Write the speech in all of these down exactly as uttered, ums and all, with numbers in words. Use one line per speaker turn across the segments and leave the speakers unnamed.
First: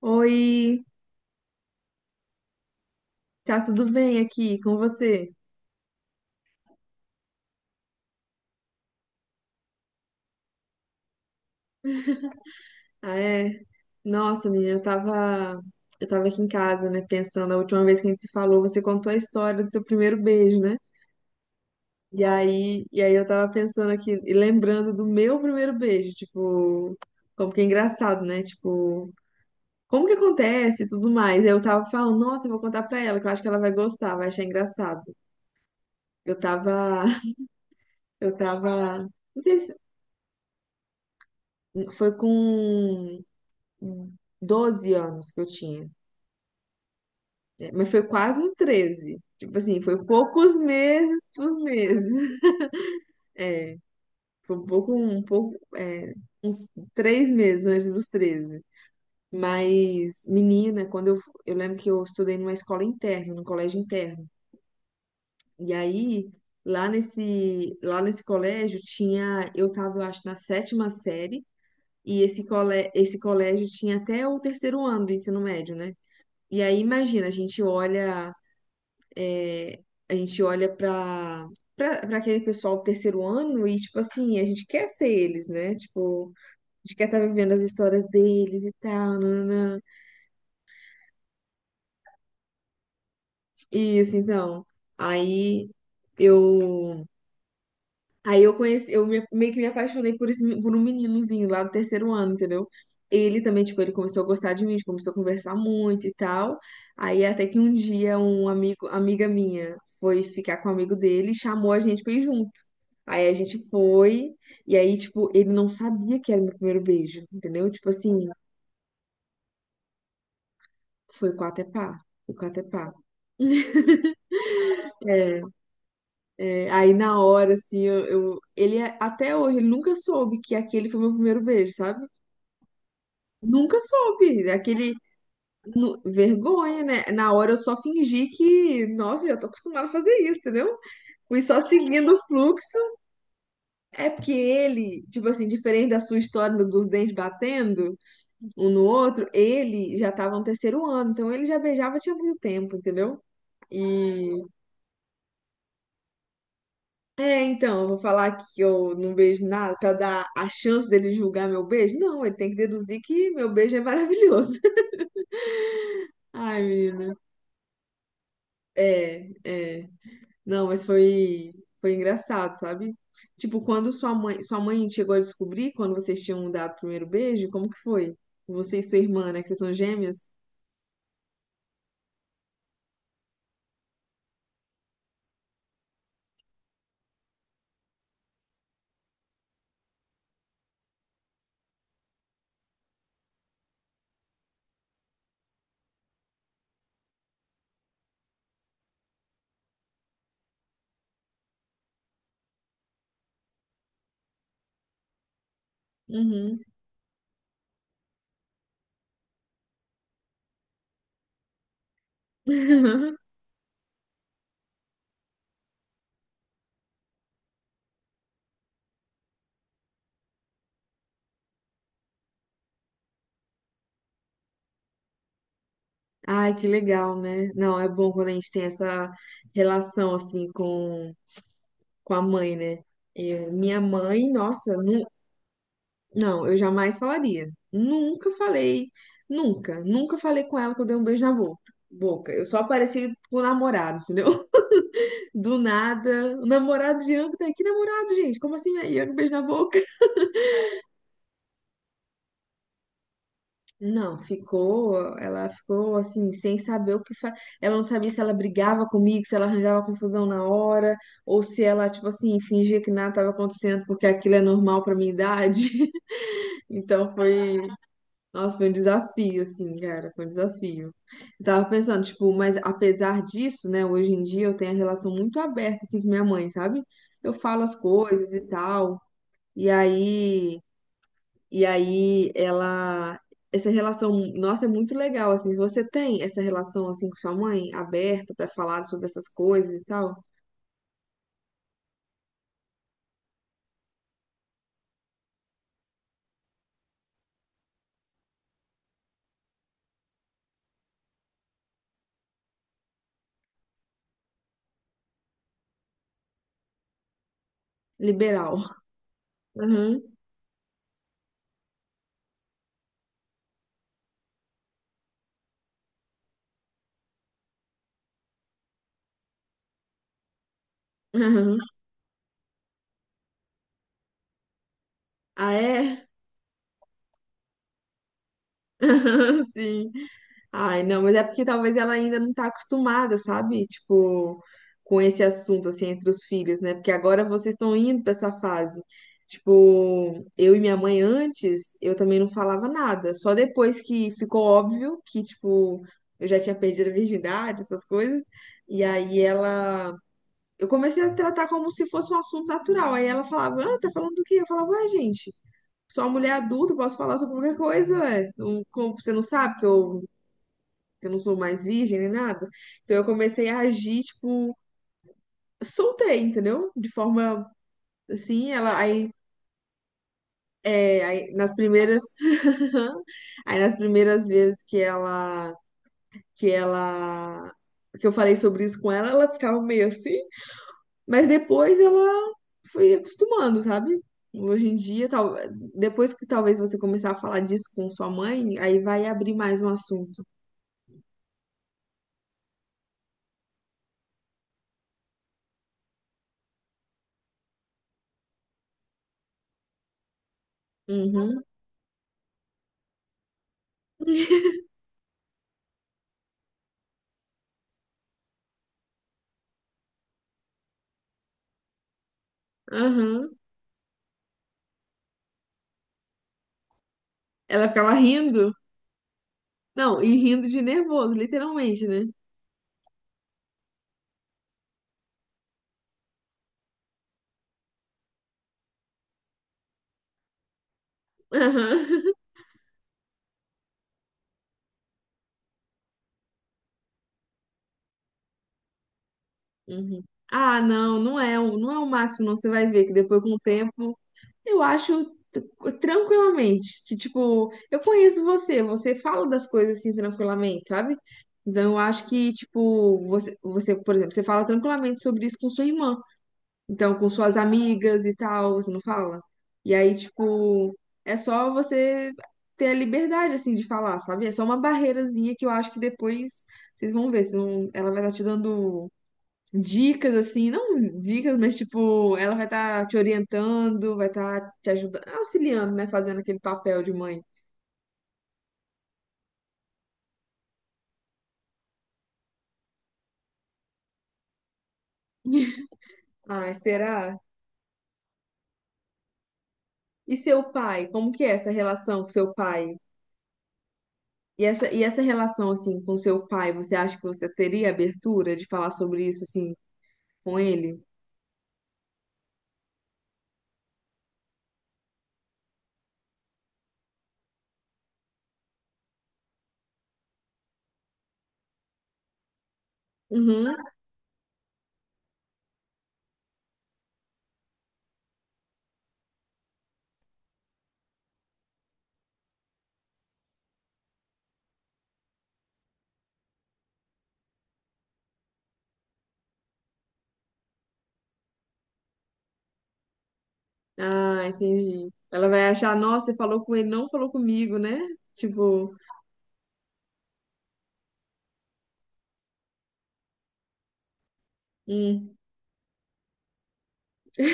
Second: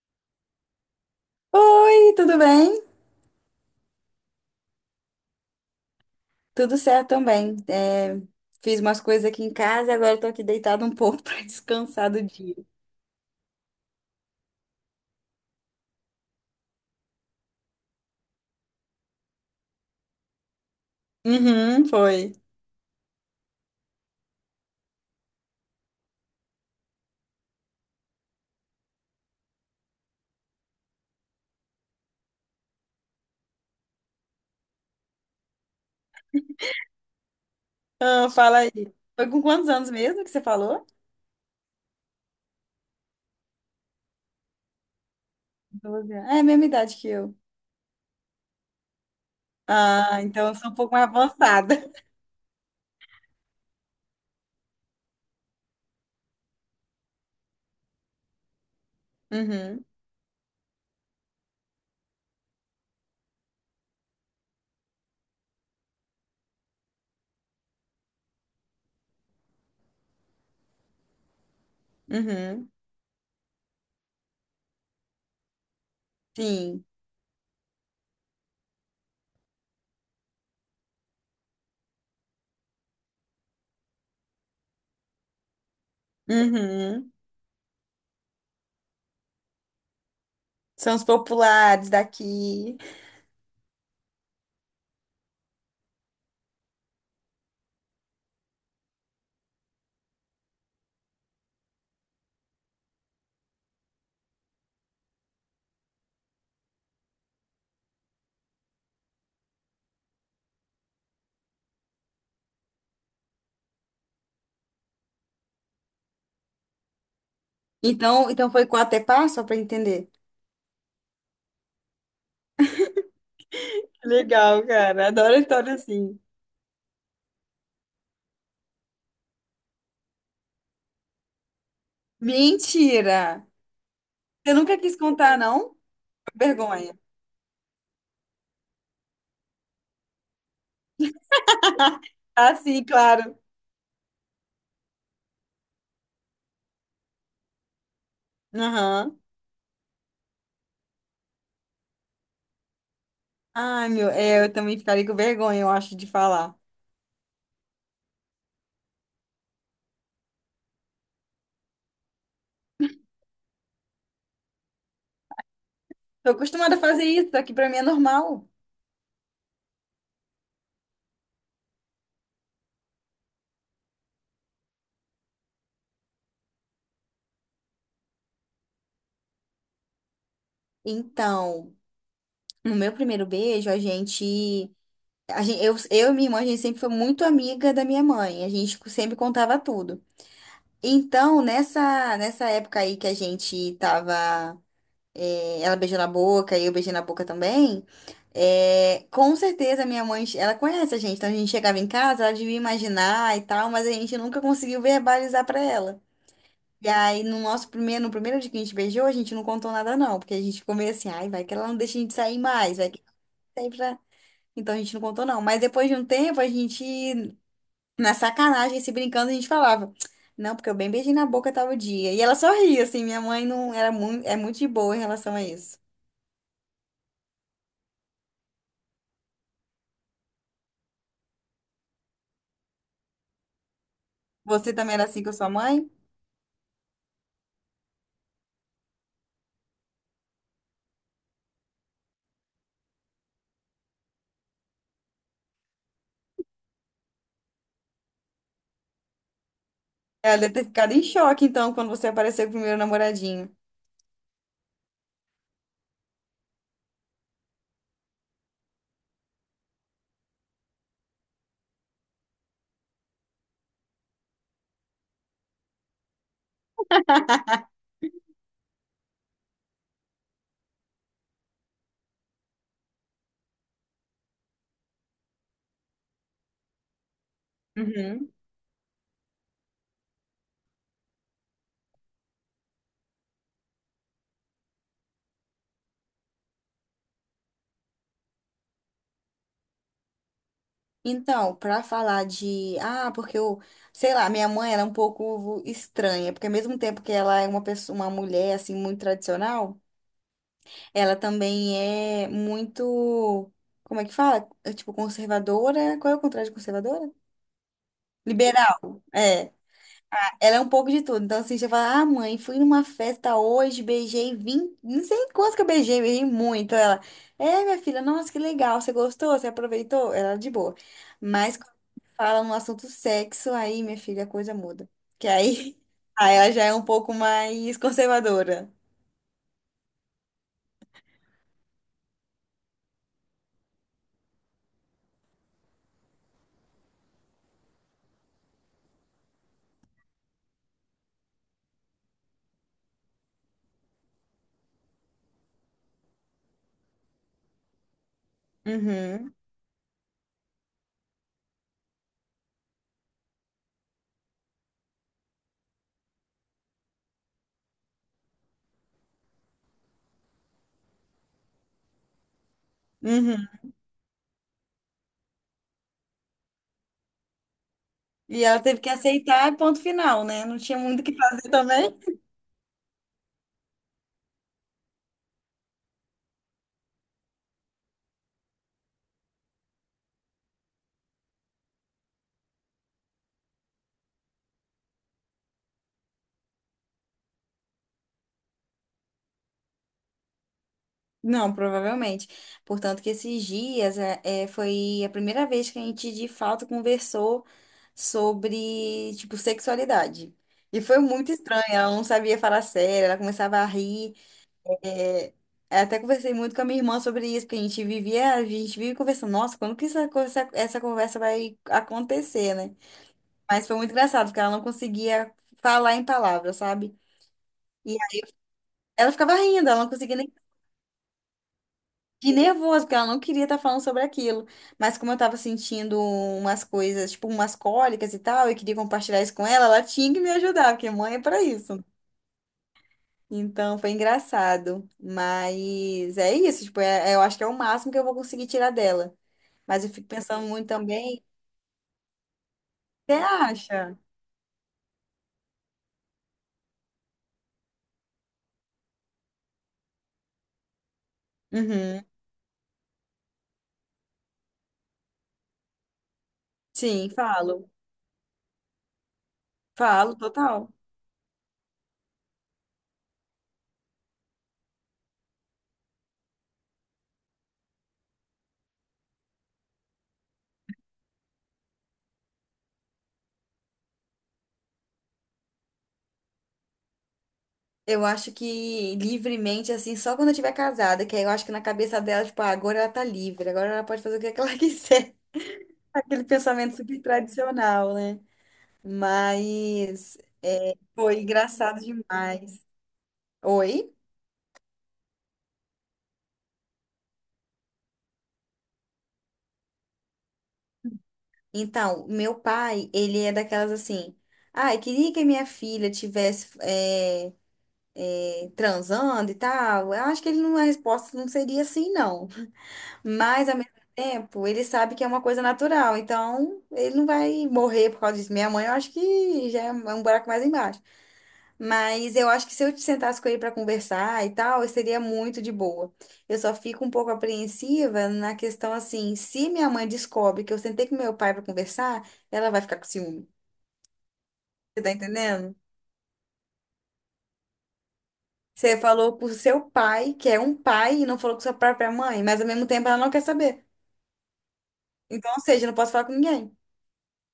Oi,
Oi, tudo bem?
tá tudo bem aqui com você?
Tudo certo também. É, fiz umas coisas aqui em casa e agora eu tô aqui deitada um pouco pra descansar do dia.
Ah, é? Nossa, menina, eu tava, eu tava aqui em casa, né, pensando, a última vez que a gente se falou, você contou a história do seu primeiro beijo, né?
Uhum,
E
foi.
aí, e aí eu tava pensando aqui e lembrando do meu primeiro beijo, tipo, como que é engraçado, né? Tipo, como que acontece e tudo mais. Eu tava falando, nossa, eu vou contar pra ela, que eu acho que ela vai gostar, vai achar engraçado. Eu tava,
Ah,
eu
fala aí.
tava,
Foi
não
com
sei
quantos
se
anos mesmo que você falou?
foi com doze anos que eu tinha.
Doze anos. É a mesma idade que eu.
É, mas foi quase no treze, tipo assim, foi
Ah, então eu
poucos
sou um pouco mais
meses por
avançada.
mês. É, foi um pouco, um pouco, é, uns três meses antes dos treze.
Uhum,
Mas, menina, quando eu, eu lembro que eu estudei numa escola interna, num colégio interno. E aí, lá nesse, lá nesse colégio tinha, eu tava, eu acho, na sétima série. E esse,
uhum,
cole, esse colégio tinha até o terceiro ano do ensino médio, né? E aí,
sim.
imagina, a gente olha a gente olha pra pra pra aquele pessoal do terceiro ano e, tipo assim, a gente quer ser eles, né? Tipo, a gente quer
Uhum.
estar vivendo as histórias deles e tal, nananã.
São os populares daqui.
Isso, então. Aí eu. Aí eu conheci, eu me- meio que me apaixonei por esse, me- por um meninozinho lá do terceiro ano, entendeu? Ele também, tipo, ele começou a gostar de mim, a gente começou a conversar muito e tal. Aí até que um dia um amigo, amiga minha foi ficar com um amigo dele e chamou a gente pra ir junto. Aí a gente foi, e aí, tipo, ele não sabia que era meu primeiro beijo, entendeu? Tipo assim,
Então, então foi quatro até passo, só pra entender.
foi com até pá, foi com até pá.
Legal, cara. Adoro
É,
história assim.
é, aí na hora, assim, eu, eu- ele é- até hoje, ele nunca soube que aquele foi meu primeiro beijo, sabe?
Mentira!
Nunca soube,
Você nunca
aquele,
quis contar, não?
nu- vergonha,
Vergonha.
né? Na hora eu só fingi que, nossa, já tô acostumada a fazer isso, entendeu? Fui só seguindo o
Ah,
fluxo.
sim, claro.
É porque ele, tipo assim, diferente da sua história dos dentes batendo, um no
Aham.
outro, ele já estava no terceiro ano, então ele já beijava tinha muito tempo, entendeu?
Ai, meu,
E
é, eu também ficaria com vergonha, eu acho, de falar.
é, então, eu vou falar que eu não beijo nada pra dar a chance dele julgar meu beijo? Não, ele tem que deduzir que meu beijo é maravilhoso.
Tô
Ai,
acostumada a fazer
menina.
isso, aqui pra mim é normal.
É, é. Não, mas foi foi engraçado, sabe? Tipo, quando sua mãe, sua mãe chegou a descobrir quando vocês tinham dado o primeiro beijo, como que foi? Você e sua irmã, né, que vocês são gêmeas?
Então, no meu primeiro beijo, a gente, a gente, eu, eu e minha irmã, a gente sempre foi muito amiga da minha mãe. A gente sempre contava tudo. Então, nessa, nessa época aí que a gente tava é, ela beijou na boca e eu beijei na boca também. É, com certeza minha mãe, ela conhece a gente, então a gente chegava em casa, ela devia imaginar e tal, mas a gente nunca conseguiu verbalizar pra ela.
Uhum.
E aí, no nosso primeiro, no primeiro dia que a gente beijou, a gente não contou nada não, porque a gente ficou meio assim, ai, vai que ela não deixa a gente sair mais, vai que ela sai pra. Então a gente não contou não. Mas depois de um tempo, a gente, na sacanagem, se brincando, a gente falava, não, porque eu bem beijei na boca tal dia. E ela sorria, assim, minha mãe não era muito, é muito de boa em relação a isso.
Ai, que legal, né? Não, é bom quando a gente tem essa relação assim com, com a mãe, né? Eu- minha mãe,
Você
nossa,
também
nu-
era assim com a sua mãe?
não, eu jamais falaria. Nunca falei, nunca, nunca falei com ela que eu dei um beijo na boca. Boca, eu só apareci com o namorado, entendeu? Do nada, o namorado de âmbito, que namorado, gente? Como assim aí? Eu dei um beijo na boca?
Ela deve ter ficado em choque, então, quando você apareceu com o primeiro namoradinho.
Não, ficou, ela ficou assim, sem saber o que fa... Ela não sabia se ela brigava comigo, se ela arranjava confusão na hora, ou se ela, tipo assim, fingia que nada estava acontecendo porque aquilo é normal pra minha idade. Então foi, nossa, foi um desafio, assim, cara, foi um desafio. Eu tava pensando, tipo, mas apesar disso, né, hoje em dia eu tenho a relação muito aberta, assim, com minha mãe, sabe? Eu falo as
Uhum.
coisas e tal, e aí. E aí ela Essa relação, nossa, é muito legal assim. Se você tem essa relação assim com sua mãe aberta pra falar sobre essas coisas e tal?
Então, pra falar de. Ah, porque eu. Sei lá, minha mãe era um pouco estranha, porque ao mesmo tempo que ela é uma pessoa, uma mulher, assim, muito tradicional, ela também é muito. Como é que fala? É, tipo, conservadora. Qual é o contrário de conservadora?
Liberal.
Liberal. É.
Aham.
Ela é um pouco de tudo. Então, assim, você fala, ah, mãe, fui numa festa hoje, beijei vinte, não sei quantos que eu beijei, beijei muito. Ela, é, minha filha, nossa, que legal, você gostou, você aproveitou? Ela de boa. Mas
Aham.
quando fala no assunto sexo, aí, minha filha, a coisa muda. Que
Ah,
aí,
é?
aí ela já é um pouco mais conservadora.
Aham, sim. Ai, não, mas é porque talvez ela ainda não tá acostumada, sabe? Tipo, com esse assunto, assim, entre os filhos, né? Porque agora vocês estão indo pra essa fase. Tipo, eu e minha mãe antes, eu também não falava nada. Só depois que ficou óbvio que, tipo, eu já tinha perdido a virgindade, essas coisas. E aí
Uhum,
ela. Eu comecei a tratar como se fosse um assunto natural. Aí ela falava, ah, tá falando do quê? Eu falava, ah, gente. Sou uma mulher adulta, posso falar sobre qualquer coisa, ué. Não- como- Você não sabe que eu que eu não sou mais virgem nem nada. Então eu comecei
uhum.
a agir, tipo, soltei, entendeu? De forma
E
assim,
ela
ela
teve que
aí,
aceitar, ponto final, né? Não tinha muito o
é,
que
aí
fazer
nas
também.
primeiras aí nas primeiras vezes que ela que ela que eu falei sobre isso com ela, ela ficava meio assim, mas depois ela foi acostumando, sabe? Hoje em dia, tal, depois que talvez você começar a falar disso com sua mãe, aí vai abrir mais um assunto.
Não, provavelmente. Portanto, que esses dias é, é, foi a primeira vez que a gente de fato conversou sobre, tipo, sexualidade. E foi muito
Uhum,
estranho, ela não sabia falar sério, ela começava a rir. É, eu até conversei muito com a minha irmã sobre isso, porque a gente vivia, a gente vive conversando, nossa, quando que essa, conversa- essa conversa vai acontecer, né?
aham.
Mas foi muito engraçado, porque ela não conseguia falar em palavras, sabe?
Ela ficava
E
rindo.
ela ficava rindo, ela não
Não, e
conseguia nem.
rindo de nervoso, literalmente, né?
Que nervoso, porque ela não queria estar falando sobre aquilo. Mas como eu tava sentindo umas coisas, tipo umas cólicas e tal, eu queria compartilhar isso com ela, ela tinha que me ajudar, porque mãe é pra isso.
Aham.
Então foi engraçado. Mas é isso, tipo, é- é- eu acho que é o máximo que eu vou conseguir tirar dela. Mas eu
Uhum.
fico pensando
Ah,
muito
não, não
também.
é, o- não é o máximo, não. Você vai ver que
Você
depois, com o tempo,
acha?
eu acho t- tranquilamente que, tipo, eu conheço você, você fala das coisas assim tranquilamente, sabe? Então, eu acho
Uhum.
que, tipo, você, você, por exemplo, você fala tranquilamente sobre isso com sua irmã. Então, com
Sim,
suas
falo.
amigas e tal, você não fala? E aí,
Falo, total.
tipo, é só você ter a liberdade, assim, de falar, sabe? É só uma barreirazinha que eu acho que depois vocês vão ver. vocês vão- Ela vai estar te dando dicas, assim, não dicas, mas, tipo, ela vai estar te orientando, vai estar te ajudando, auxiliando, né? Fazendo aquele papel de mãe.
Eu acho que livremente, assim, só quando eu estiver casada, que aí eu acho que na cabeça dela, tipo, ah, agora ela tá livre, agora ela pode fazer o que ela quiser. Aquele
Ai,
pensamento super
será?
tradicional, né?
E
Mas
seu pai? Como
foi
que é essa
engraçado
relação com seu
demais.
pai?
Oi?
E essa, e essa relação, assim, com seu pai, você acha que você teria abertura de falar sobre isso, assim, com ele?
Então, meu pai, ele é daquelas assim. Ai, queria que a minha filha tivesse é, transando e tal. Eu acho que ele não, a resposta não seria assim, não. Mas,
Uhum.
ao mesmo tempo, ele sabe que é uma coisa natural. Então, ele não vai morrer por causa disso. Minha mãe, eu acho que já é um buraco mais embaixo. Mas eu acho que se eu te sentasse com ele para conversar e tal, eu seria muito de boa. Eu só fico um pouco apreensiva na questão assim, se minha mãe descobre que eu sentei com meu pai para conversar, ela vai ficar com ciúme.
Ah,
Você
entendi.
tá
Ela vai
entendendo?
achar, nossa, você falou com ele, não falou comigo, né? Tipo,
Você falou pro seu pai, que é um pai, e não falou com sua própria mãe, mas ao mesmo tempo ela não quer saber.
hum,
Então, ou seja, eu não posso falar com ninguém.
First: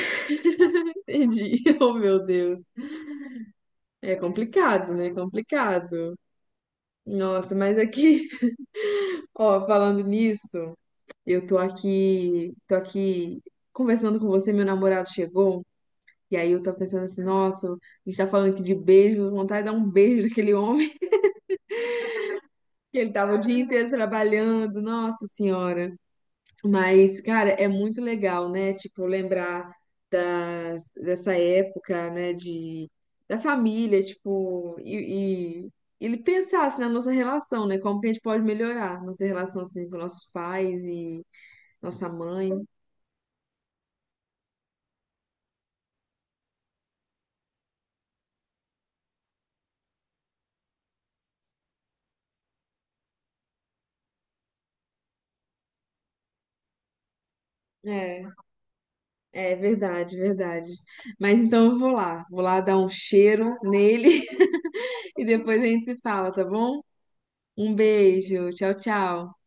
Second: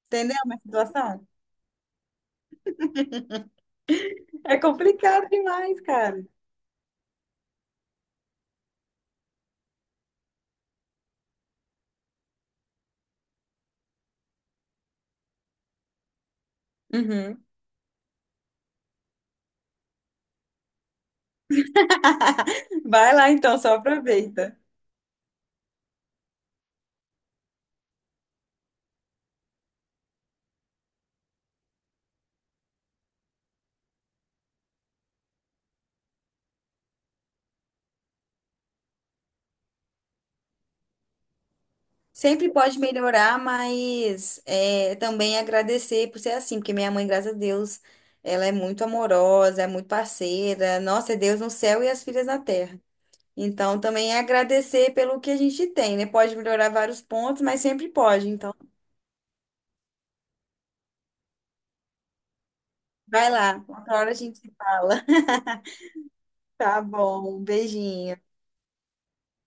Entendeu a minha situação?
entendi. Oh, meu Deus. É
É
complicado, né?
complicado demais,
Complicado.
cara.
Nossa, mas aqui, ó, falando nisso, eu tô aqui, tô aqui conversando com você, meu namorado chegou, e aí eu tô pensando assim,
Uhum.
nossa, a gente tá falando aqui de beijo, vontade de dar um beijo naquele homem. Que ele
Vai lá
tava o
então,
dia
só
inteiro
aproveita.
trabalhando, nossa senhora. Mas, cara, é muito legal, né? Tipo, lembrar das, dessa época, né? De, da família, tipo, e, e ele pensasse na nossa relação, né? Como que a gente pode melhorar nossa relação assim, com nossos pais e nossa
Sempre
mãe.
pode melhorar, mas é, também agradecer por ser assim, porque minha mãe, graças a Deus, ela é muito amorosa, é muito parceira. Nossa, é Deus no céu e as filhas na terra. Então, também é agradecer pelo que a gente tem, né? Pode melhorar vários pontos, mas sempre
É,
pode. Então,
é verdade, verdade. Mas então eu vou lá, vou lá dar um
vai
cheiro
lá, outra hora a
nele
gente se fala.
e depois a gente se fala, tá bom?
Tá bom, um
Um
beijinho.
beijo, tchau, tchau.